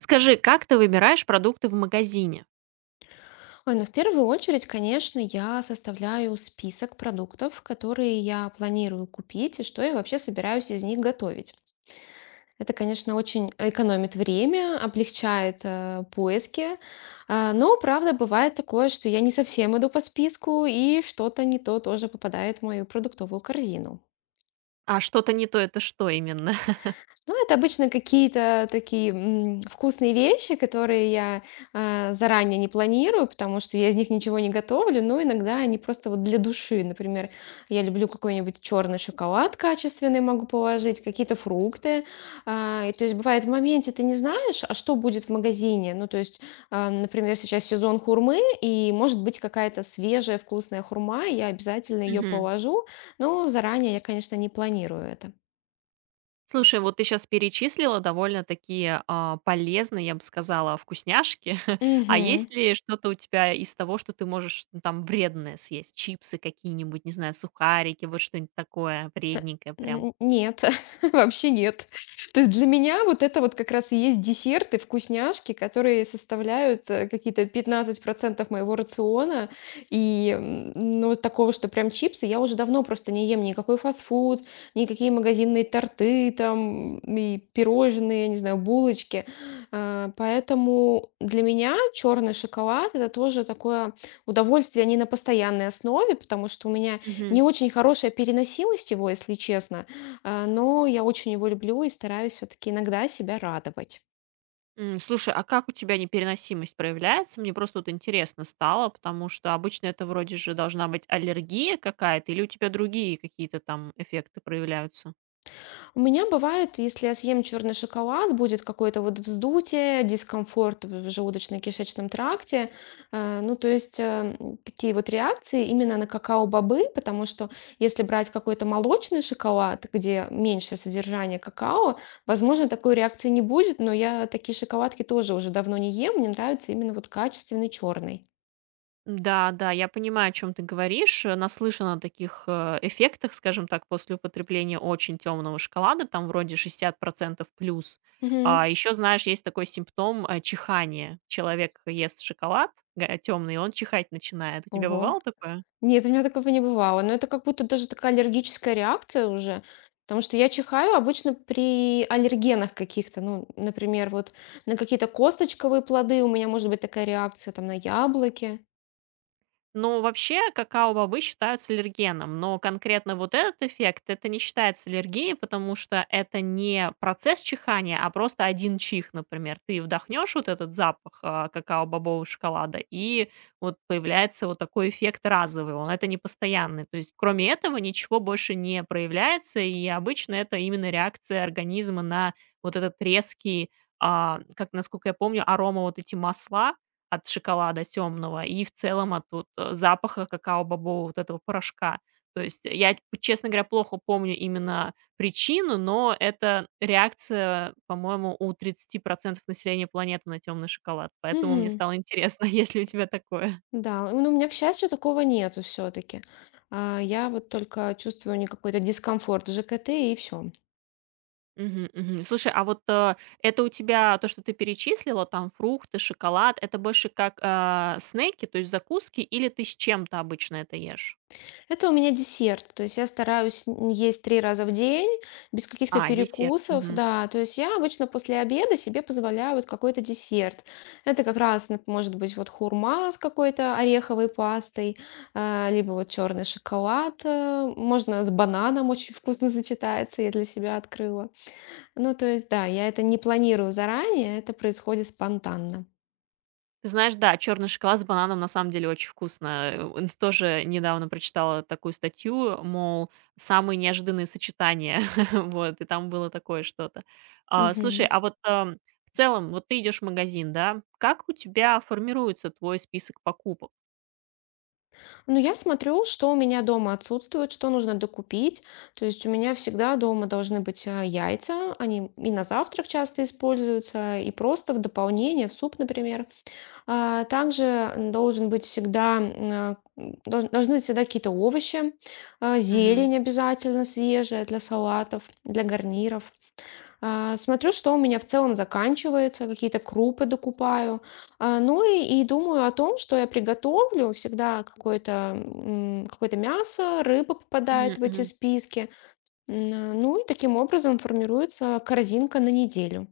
Скажи, как ты выбираешь продукты в магазине? Ой, ну в первую очередь, конечно, я составляю список продуктов, которые я планирую купить и что я вообще собираюсь из них готовить. Это, конечно, очень экономит время, облегчает поиски. Но, правда, бывает такое, что я не совсем иду по списку и что-то не то тоже попадает в мою продуктовую корзину. А что-то не то- это что именно? Ну, это обычно какие-то такие вкусные вещи, которые я заранее не планирую, потому что я из них ничего не готовлю, но иногда они просто вот для души. Например, я люблю какой-нибудь черный шоколад качественный, могу положить, какие-то фрукты. И то есть бывает в моменте ты не знаешь, а что будет в магазине. Ну, то есть, например, сейчас сезон хурмы, и может быть какая-то свежая вкусная хурма, и я обязательно ее Мгм. положу, но заранее я, конечно, не планирую это. Слушай, вот ты сейчас перечислила довольно такие, полезные, я бы сказала, вкусняшки. А Мгм. есть ли что-то у тебя из того, что ты можешь, ну, там вредное съесть? Чипсы какие-нибудь, не знаю, сухарики, вот что-нибудь такое Э, вредненькое прям? н нет, вообще нет. То есть для меня вот это вот как раз и есть десерты, вкусняшки, которые составляют, какие-то 15% моего рациона. И, ну, вот такого, что прям чипсы, я уже давно просто не ем никакой фастфуд, никакие магазинные торты там и пирожные, не знаю, булочки. Поэтому для меня черный шоколад - это тоже такое удовольствие, а не на постоянной основе, потому что у меня не очень хорошая переносимость его, если честно, но я очень его люблю и стараюсь все-таки иногда себя радовать. М, слушай, а как у тебя непереносимость проявляется? Мне просто вот интересно стало, потому что обычно это вроде же должна быть аллергия какая-то, или у тебя другие какие-то там эффекты проявляются? У меня бывает, если я съем черный шоколад, будет какое-то вот вздутие, дискомфорт в желудочно-кишечном тракте. Ну, то есть такие вот реакции именно на какао-бобы, потому что если брать какой-то молочный шоколад, где меньше содержание какао, возможно, такой реакции не будет, но я такие шоколадки тоже уже давно не ем, мне нравится именно вот качественный черный. Да, да, я понимаю, о чем ты говоришь. Наслышана о таких эффектах, скажем так, после употребления очень темного шоколада, там вроде 60% плюс. Мгм. А еще, знаешь, есть такой симптом чихания. Человек ест шоколад темный, он чихать начинает. У тебя Ого. бывало такое? Нет, у меня такого не бывало. Но это как будто даже такая аллергическая реакция уже. Потому что я чихаю обычно при аллергенах каких-то. Ну, например, вот на какие-то косточковые плоды у меня может быть такая реакция, там, на яблоки. Ну, вообще, какао-бобы считаются аллергеном, но конкретно вот этот эффект, это не считается аллергией, потому что это не процесс чихания, а просто один чих, например. Ты вдохнешь вот этот запах какао-бобового шоколада, и вот появляется вот такой эффект разовый, он это не постоянный. То есть, кроме этого, ничего больше не проявляется, и обычно это именно реакция организма на вот этот резкий, как, насколько я помню, арома вот эти масла, от шоколада темного и в целом от вот, запаха какао-бобового вот этого порошка. То есть я, честно говоря, плохо помню именно причину, но это реакция, по-моему, у 30% населения планеты на темный шоколад. Поэтому мне Мгм. стало интересно, есть ли у тебя такое. Да, ну, у меня, к счастью, такого нету все-таки. Я вот только чувствую не какой-то дискомфорт в ЖКТ, и все. Мгм, мгм. Слушай, а вот, это у тебя то, что ты перечислила, там фрукты, шоколад, это больше как, снеки, то есть закуски, или ты с чем-то обычно это ешь? Это у меня десерт. То есть я стараюсь есть три раза в день, без А, каких-то десерт. перекусов, да. То есть я обычно после обеда себе позволяю вот какой-то десерт. Это как раз может быть вот хурма с какой-то ореховой пастой, либо вот черный шоколад. Можно с бананом, очень вкусно сочетается, я для себя открыла. Ну, то есть, да, я это не планирую заранее, это происходит спонтанно. Ты знаешь, да, черный шоколад с бананом на самом деле очень вкусно. Э, н тоже недавно прочитала такую статью, мол, самые неожиданные сочетания. Вот, и там было такое что-то. А, слушай, Мгм. а вот, в целом, вот ты идешь в магазин, да? Как у тебя формируется твой список покупок? Ну, я смотрю, что у меня дома отсутствует, что нужно докупить. То есть у меня всегда дома должны быть яйца. Они и на завтрак часто используются, и просто в дополнение, в суп, например. А также должен быть всегда, м, э, м, долж- должны быть всегда какие-то овощи, Мгм. зелень обязательно свежая для салатов, для гарниров. Смотрю, что у меня в целом заканчивается, какие-то крупы докупаю. Ну и думаю о том, что я приготовлю. Всегда какое-то мясо, рыба Мгм, попадает в эти мгм. списки. Ну и таким образом формируется корзинка на неделю.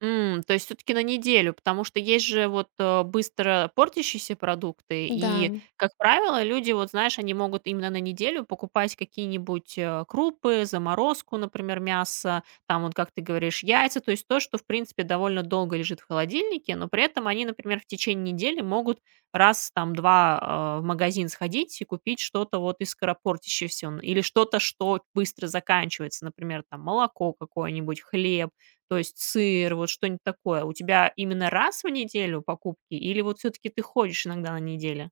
М, то есть все таки на неделю, потому что есть же вот, быстро портящиеся продукты, и, Да. как правило, люди, вот знаешь, они могут именно на неделю покупать какие-нибудь, крупы, заморозку, например, мясо, там вот, как ты говоришь, яйца, то есть то, что, в принципе, довольно долго лежит в холодильнике, но при этом они, например, в течение недели могут раз, там, 2 в магазин сходить и купить что-то вот из скоропортящегося, н или что-то, что быстро заканчивается, например, там молоко какое-нибудь, хлеб. То есть сыр, вот что-нибудь такое. У тебя именно раз в неделю покупки или вот все таки ты ходишь иногда на неделе?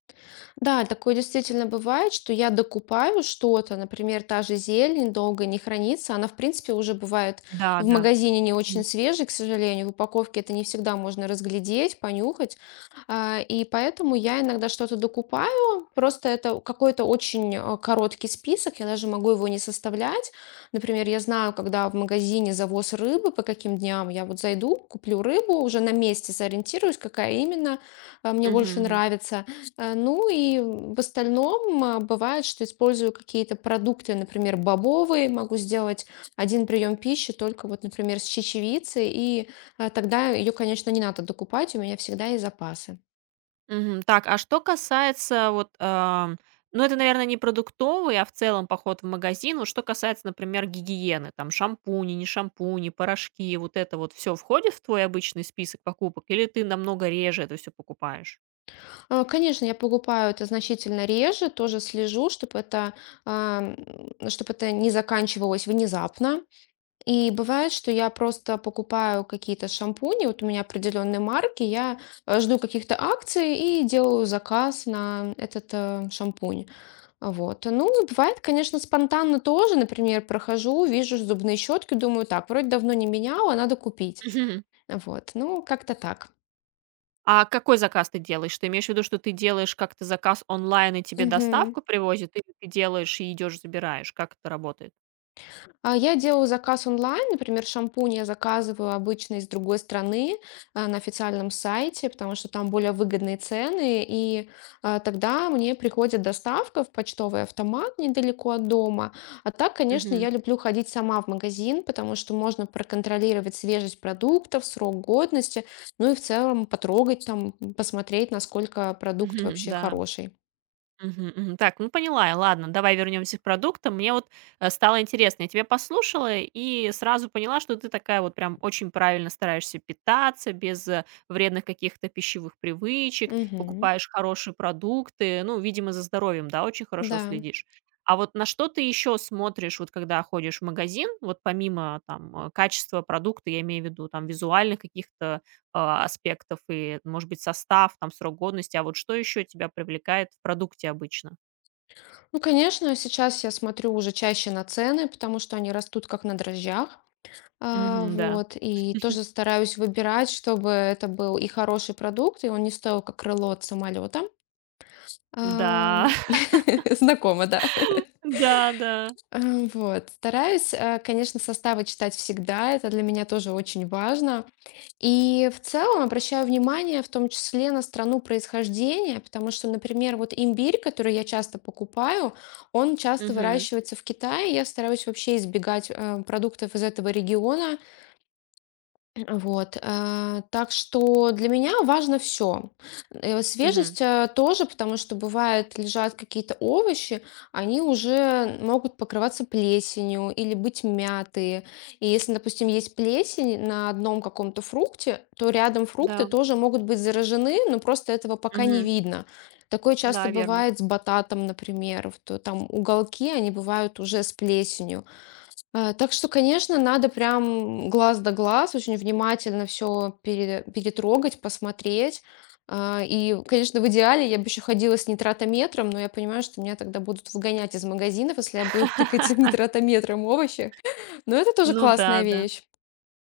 Да, такое действительно бывает, что я докупаю что-то, например, та же зелень долго не хранится, она, в принципе, уже бывает Да, в да. магазине не очень Мгм. свежей, к сожалению, в упаковке это не всегда можно разглядеть, понюхать. И поэтому я иногда что-то докупаю, просто это какой-то очень короткий список, я даже могу его не составлять, например, я знаю, когда в магазине завоз рыбы, по каким дням я вот зайду, куплю рыбу, уже на месте сориентируюсь, какая именно мне Мгм, больше мгм. нравится. Ну и в остальном бывает, что использую какие-то продукты, например, бобовые, могу сделать один прием пищи только вот, например, с чечевицей, и тогда ее, конечно, не надо докупать, у меня всегда есть запасы. Мгм. Так, а что касается вот, ну, это, наверное, не продуктовый, а в целом поход в магазин. Вот что касается, например, гигиены, там шампуни, не шампуни, порошки, вот это вот все входит в твой обычный список покупок или ты намного реже это все покупаешь? Конечно, я покупаю это значительно реже, тоже слежу, чтобы это не заканчивалось внезапно. И бывает, что я просто покупаю какие-то шампуни, вот у меня определенные марки, я жду каких-то акций и делаю заказ на этот шампунь. Вот. Ну, и бывает, конечно, спонтанно тоже, например, прохожу, вижу зубные щетки, думаю, так, вроде давно не меняла, надо купить. Вот. Ну, как-то так. А какой заказ ты делаешь? Ты имеешь в виду, что ты делаешь как-то заказ онлайн и тебе Мгм. доставку привозят, или ты делаешь и идешь забираешь? Как это работает? Я делаю заказ онлайн. Например, шампунь я заказываю обычно из другой страны, на официальном сайте, потому что там более выгодные цены. И тогда мне приходит доставка в почтовый автомат недалеко от дома. А так, конечно, Мгм. я люблю ходить сама в магазин, потому что можно проконтролировать свежесть продуктов, срок годности, ну и в целом потрогать там, посмотреть, насколько продукт Мгм. вообще Да. хороший. Мгм, мгм. Так, ну поняла я. Ладно, давай вернемся к продуктам. Мне вот стало интересно, я тебя послушала и сразу поняла, что ты такая вот прям очень правильно стараешься питаться, без вредных каких-то пищевых привычек, Мгм. покупаешь хорошие продукты, ну, видимо, за здоровьем, да, очень хорошо Да. следишь. А вот на что ты еще смотришь, вот когда ходишь в магазин, вот помимо там качества продукта, я имею в виду там визуальных каких-то аспектов и, может быть, состав, там, срок годности. А вот что еще тебя привлекает в продукте обычно? Ну, конечно, сейчас я смотрю уже чаще на цены, потому что они растут как на дрожжах. Мгм, да. Вот, и тоже стараюсь выбирать, чтобы это был и хороший продукт, и он не стоил как крыло от самолета. Да, Ам, Знакомо, да? да, да. Вот. Стараюсь, конечно, составы читать всегда. Это для меня тоже очень важно. И в целом обращаю внимание в том числе на страну происхождения, потому что, например, вот имбирь, который я часто покупаю, он часто Мгм, выращивается в Китае. Я стараюсь вообще избегать продуктов из этого региона, вот, так что для меня важно все - мгм. свежесть, тоже, потому что бывает, лежат какие-то овощи, они уже могут покрываться плесенью или быть мятые. И если, допустим, есть плесень на одном каком-то фрукте, то рядом фрукты Да. тоже могут быть заражены, но просто этого пока не Мгм. видно. Такое часто Да, верно. бывает с бататом, например, вот, там уголки, они бывают уже с плесенью. Так что, конечно, надо прям глаз да глаз, очень внимательно все перетрогать, посмотреть. И, конечно, в идеале я бы еще ходила с нитратометром, но я понимаю, что меня тогда будут выгонять из магазинов, если я буду тыкать нитратометром овощи. Но это тоже Ну да, классная да. вещь.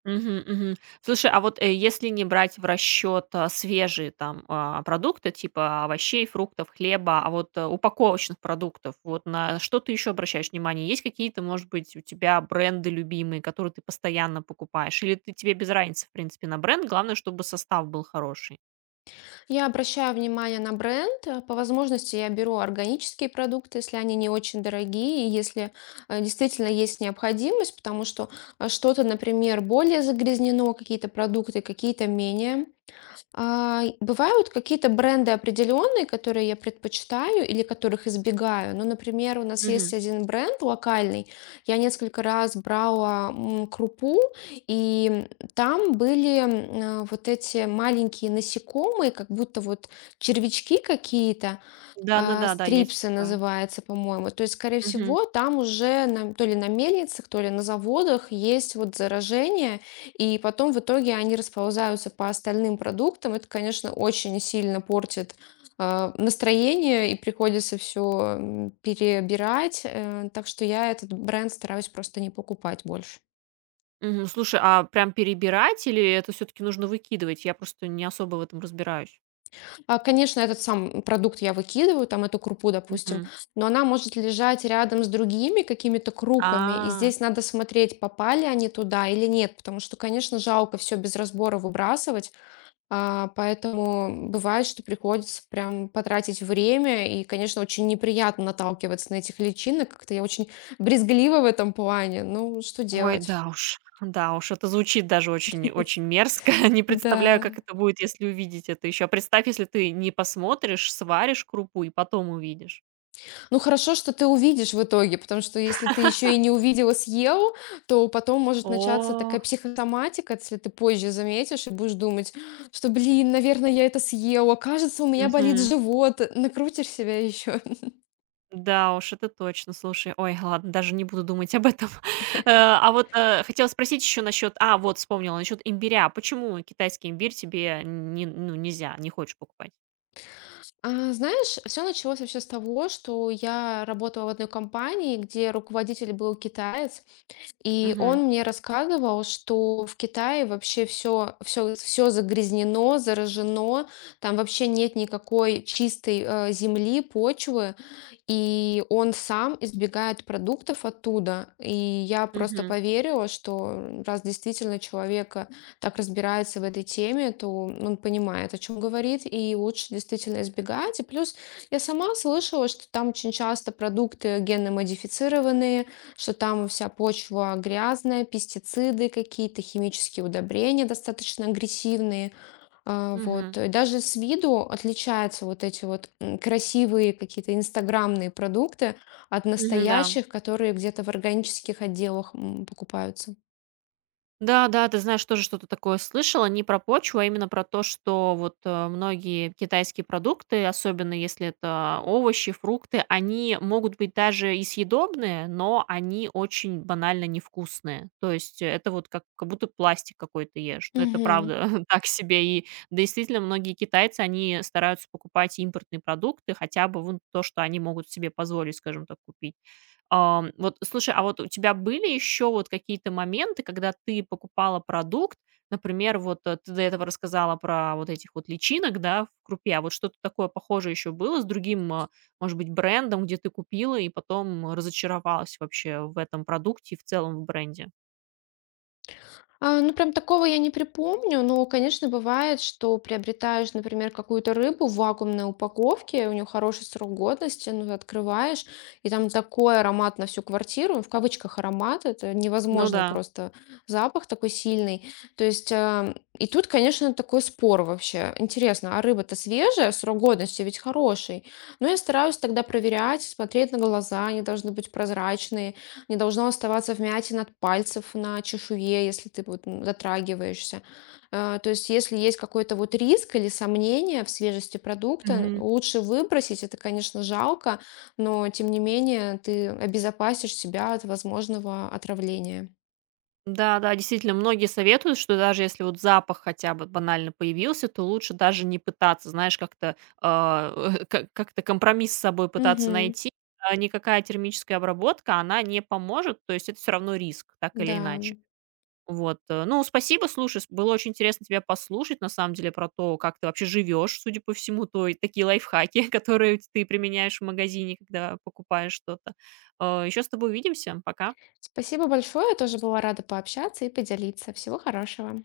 Мгм, мгм. Слушай, а вот, если не брать в расчет, свежие там, продукты типа овощей, фруктов, хлеба, а вот, упаковочных продуктов, вот на что ты еще обращаешь внимание? Есть какие-то, может быть, у тебя бренды любимые, которые ты постоянно покупаешь? Или ты тебе без разницы, в принципе, на бренд, главное, чтобы состав был хороший? Я обращаю внимание на бренд. По возможности я беру органические продукты, если они не очень дорогие, и если действительно есть необходимость, потому что что-то, например, более загрязнено, какие-то продукты, какие-то менее. Бывают какие-то бренды определенные, которые я предпочитаю или которых избегаю. Ну, например, у нас Мгм. есть один бренд локальный. Я несколько раз брала крупу, и там были вот эти маленькие насекомые, как будто вот червячки какие-то, Да-да-да, да, да, да, есть стрипсы такое. называется, по-моему. То есть, скорее Мгм. всего, там уже то ли на мельницах, то ли на заводах есть вот заражение, и потом в итоге они расползаются по остальным продуктам. Это, конечно, очень сильно портит настроение, и приходится все перебирать. Так что я этот бренд стараюсь просто не покупать больше. Мгм. Слушай, а прям перебирать или это все-таки нужно выкидывать? Я просто не особо в этом разбираюсь. Конечно, этот сам продукт я выкидываю, там эту крупу, допустим, Мгм. но она может лежать рядом с другими какими-то крупами, и А. здесь надо смотреть, попали они туда или нет, потому что, конечно, жалко все без разбора выбрасывать, поэтому бывает, что приходится прям потратить время, и, конечно, очень неприятно наталкиваться на этих личинок, как-то я очень брезглива в этом плане, ну, что Ой, делать? Да уж, это звучит даже очень очень мерзко. Не представляю, Да. как это будет, если увидеть это еще. А представь, если ты не посмотришь, сваришь крупу и потом увидишь. Ну, хорошо, что ты увидишь в итоге, потому что если ты еще и не увидел и съел, то потом может начаться О, такая психосоматика, если ты позже заметишь и будешь думать, что, блин, наверное, я это съела, кажется, у меня болит мгм. живот, накрутишь себя еще. Да уж, это точно. Слушай, ой, ладно, даже не буду думать об этом. А вот, хотела спросить еще насчет вот вспомнила, насчет имбиря. Почему китайский имбирь тебе не ну, нельзя, не хочешь покупать? Знаешь, все началось вообще с того, что я работала в одной компании, где руководитель был китаец. И Мгм, он мне рассказывал, что в Китае вообще все, все, все загрязнено, заражено, там вообще нет никакой чистой земли, почвы, и он сам избегает продуктов оттуда. И я просто мгм, поверила, что раз действительно человек так разбирается в этой теме, то он понимает, о чем говорит, и лучше действительно избегать. И плюс я сама слышала, что там очень часто продукты генно модифицированные, что там вся почва грязная, пестициды какие-то, химические удобрения достаточно агрессивные. Мгм, Вот. И даже с виду отличаются вот эти вот красивые какие-то инстаграмные продукты от да. настоящих, которые где-то в органических отделах покупаются. Да-да, ты знаешь, тоже что-то такое слышала. Не про почву, а именно про то, что вот, многие китайские продукты, особенно если это овощи, фрукты, они могут быть даже и съедобные, но они очень банально невкусные. То есть это вот как будто пластик какой-то ешь. Это Мгм. правда так себе. И действительно, многие китайцы, они стараются покупать импортные продукты, хотя бы вон то, что они могут себе позволить, скажем так, купить. Ам, вот слушай, а вот у тебя были еще вот какие-то моменты, когда ты покупала продукт? Например, вот, ты до этого рассказала про вот этих вот личинок, да, в крупе. А вот что-то такое похожее еще было с другим, может быть, брендом, где ты купила и потом разочаровалась вообще в этом продукте и в целом в бренде? Ну, прям такого я не припомню, но, конечно, бывает, что приобретаешь, например, какую-то рыбу в вакуумной упаковке, у нее хороший срок годности, ну, ты открываешь, и там такой аромат на всю квартиру, в кавычках аромат, это Ну невозможно да. просто, запах такой сильный. То есть, и тут, конечно, такой спор вообще. Интересно, а рыба-то свежая, срок годности ведь хороший? Но я стараюсь тогда проверять, смотреть на глаза, они должны быть прозрачные, не должно оставаться вмятин от пальцев на чешуе, если ты вот затрагиваешься. То есть, если есть какой-то вот риск или сомнение в свежести продукта, лучше выбросить. Это, конечно, жалко, но тем не менее ты обезопасишь себя от возможного отравления. Да, да, действительно, многие советуют, что даже если вот запах хотя бы банально появился, то лучше даже не пытаться, знаешь, как-то как-то компромисс с собой пытаться Мгм. найти. А никакая термическая обработка, она не поможет, то есть это все равно риск, так Да. или иначе. Вот. Ну, спасибо, слушай, было очень интересно тебя послушать, на самом деле, про то, как ты вообще живешь, судя по всему, то и такие лайфхаки, которые ты применяешь в магазине, когда покупаешь что-то. Еще с тобой увидимся, пока. Спасибо большое. Я тоже была рада пообщаться и поделиться. Всего хорошего.